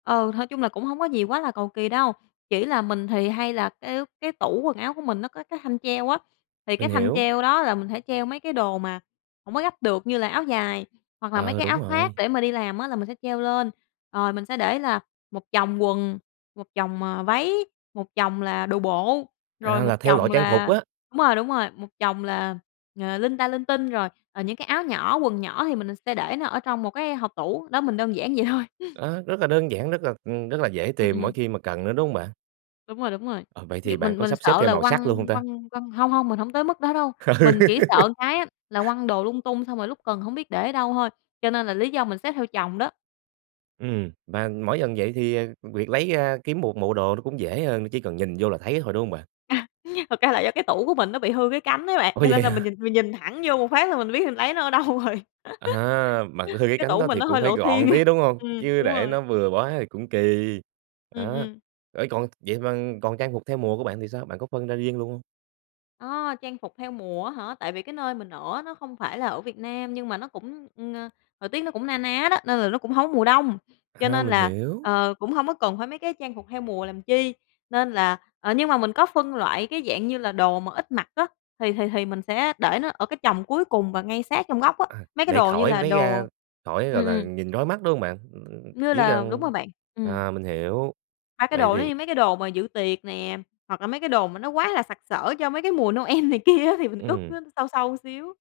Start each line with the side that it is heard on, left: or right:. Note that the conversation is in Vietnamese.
left: Ừ, thôi chung là cũng hông có gì quá là cầu kì đâu, chỉ là mình thì hay là cái cái tủ quần áo của mình nó có cái thanh treo á, thì cái
right: Mình
left: thanh
right: hiểu.
left: treo đó là mình sẽ treo mấy cái đồ mà hổng có gấp được, như là áo dài hoặc là mấy
right: Ờ,
left: cái áo
right: đúng
left: khoác
right: rồi.
left: để mà đi làm á, là mình sẽ treo lên. Rồi mình sẽ để là một chồng quần, một chồng, à, váy, một chồng là đồ bộ, rồi
right: À,
left: một
right: là theo loại
left: chồng
right: trang phục
left: là
right: á?
left: đúng rồi, đúng rồi, một chồng là, à, linh ta linh tinh, rồi, à, những cái áo nhỏ, quần nhỏ thì mình s sẽ để nó ở trong một cái hộc tủ, đó, mình đơn giản vậy thôi.
right: À, rất là đơn giản, rất là, ừm, rất là dễ
left: Ừm,
right: tìm mỗi
left: ừm.
right: khi mà cần nữa, đúng hông bạn?
left: Đúng rồi, đúng rồi,
right: Ờ, vậy
left: nh
right: thì bạn
left: mình
right: có
left: mình
right: sắp xếp
left: sợ
right: theo
left: là
right: màu sắc
left: quăng
right: luôn hông ta?
left: quăng quăng hông, hông mình hông tới mức đó đâu, mình chỉ sợ cái á là quăng đồ lung tung xong rồi lúc cần hổng biết để ở đâu thôi, cho nên là lý do mình xếp theo chồng đó.
right: Ừm, và mỗi lần vậy thì, à, việc lấy ra, kiếm 1 bộ đồ nó cũng dễ hơn nữa, chỉ cần nhìn vô là thấy thôi, đúng hông bạn?
left: À, thật ra là do cái tủ của mình nó bị hư cái cánh ấy bạn,
right: Ủa,
left: cho
right: vậy
left: nên là
right: hả?
left: mình nhìn mình nhìn thẳng vô một phát là mình biết mình lấy nó ở đâu rồi.
right: À, mà c hư cái
left: Cái
right: cánh
left: tủ
right: đó
left: mình
right: thì
left: nó
right: cũng
left: hơi
right: phải
left: lộ thiên,
right: gọn tí, đúng hông?
left: ừm,
right: Chứ
left: đúng
right: để
left: rồi.
right: nó bừa quá thì cũng kỳ,
left: Ừm,
right: á,
left: ừm.
right: ê, còn vậy mà còn trang phục theo mùa của bạn thì sao, bạn có phân ra riêng luôn hông?
left: Ờ, trang phục theo mùa á hả? Tại vì cái nơi mình ở á nó không phải là ở Việt Nam, nhưng mà nó cũng, ừm, ờ, thời tiết nó cũng na ná đó, nên là nó cũng hông có mùa đông, cho
right: À,
left: nên
right: mình
left: là,
right: hiểu.
left: ờ, cũng hông có cần phải mấy cái trang phục theo mùa làm chi. Nên là ờ, nhưng mà mình có phân loại cái dạng như là đồ mà ít mặc á, thì thì thì mình sẽ để nó ở cái chồng cuối cùng và ngay sát trong góc á,
right: À,
left: mấy cái
right: để
left: đồ như
right: khỏi
left: là
right: lấy ra,
left: đồ
right: khỏi,
left: ừm,
right: gọi là,
left: ừm.
right: nhìn rối mắt, đúng hông bạn? Ưm,
left: Như
right: chỉ
left: là đúng
right: cần
left: rồi bạn, ừm.
right: à, mình hiểu.
left: Ba cái
right: Vậy
left: đồ nó
right: thì
left: như mấy cái đồ mà dự tiệc nè, hoặc là mấy cái đồ mà nó quá là sặc sỡ cho mấy cái mùa Noel này kia á, thì mình cất nó
right: Ừm.
left: sâu sâu xíu.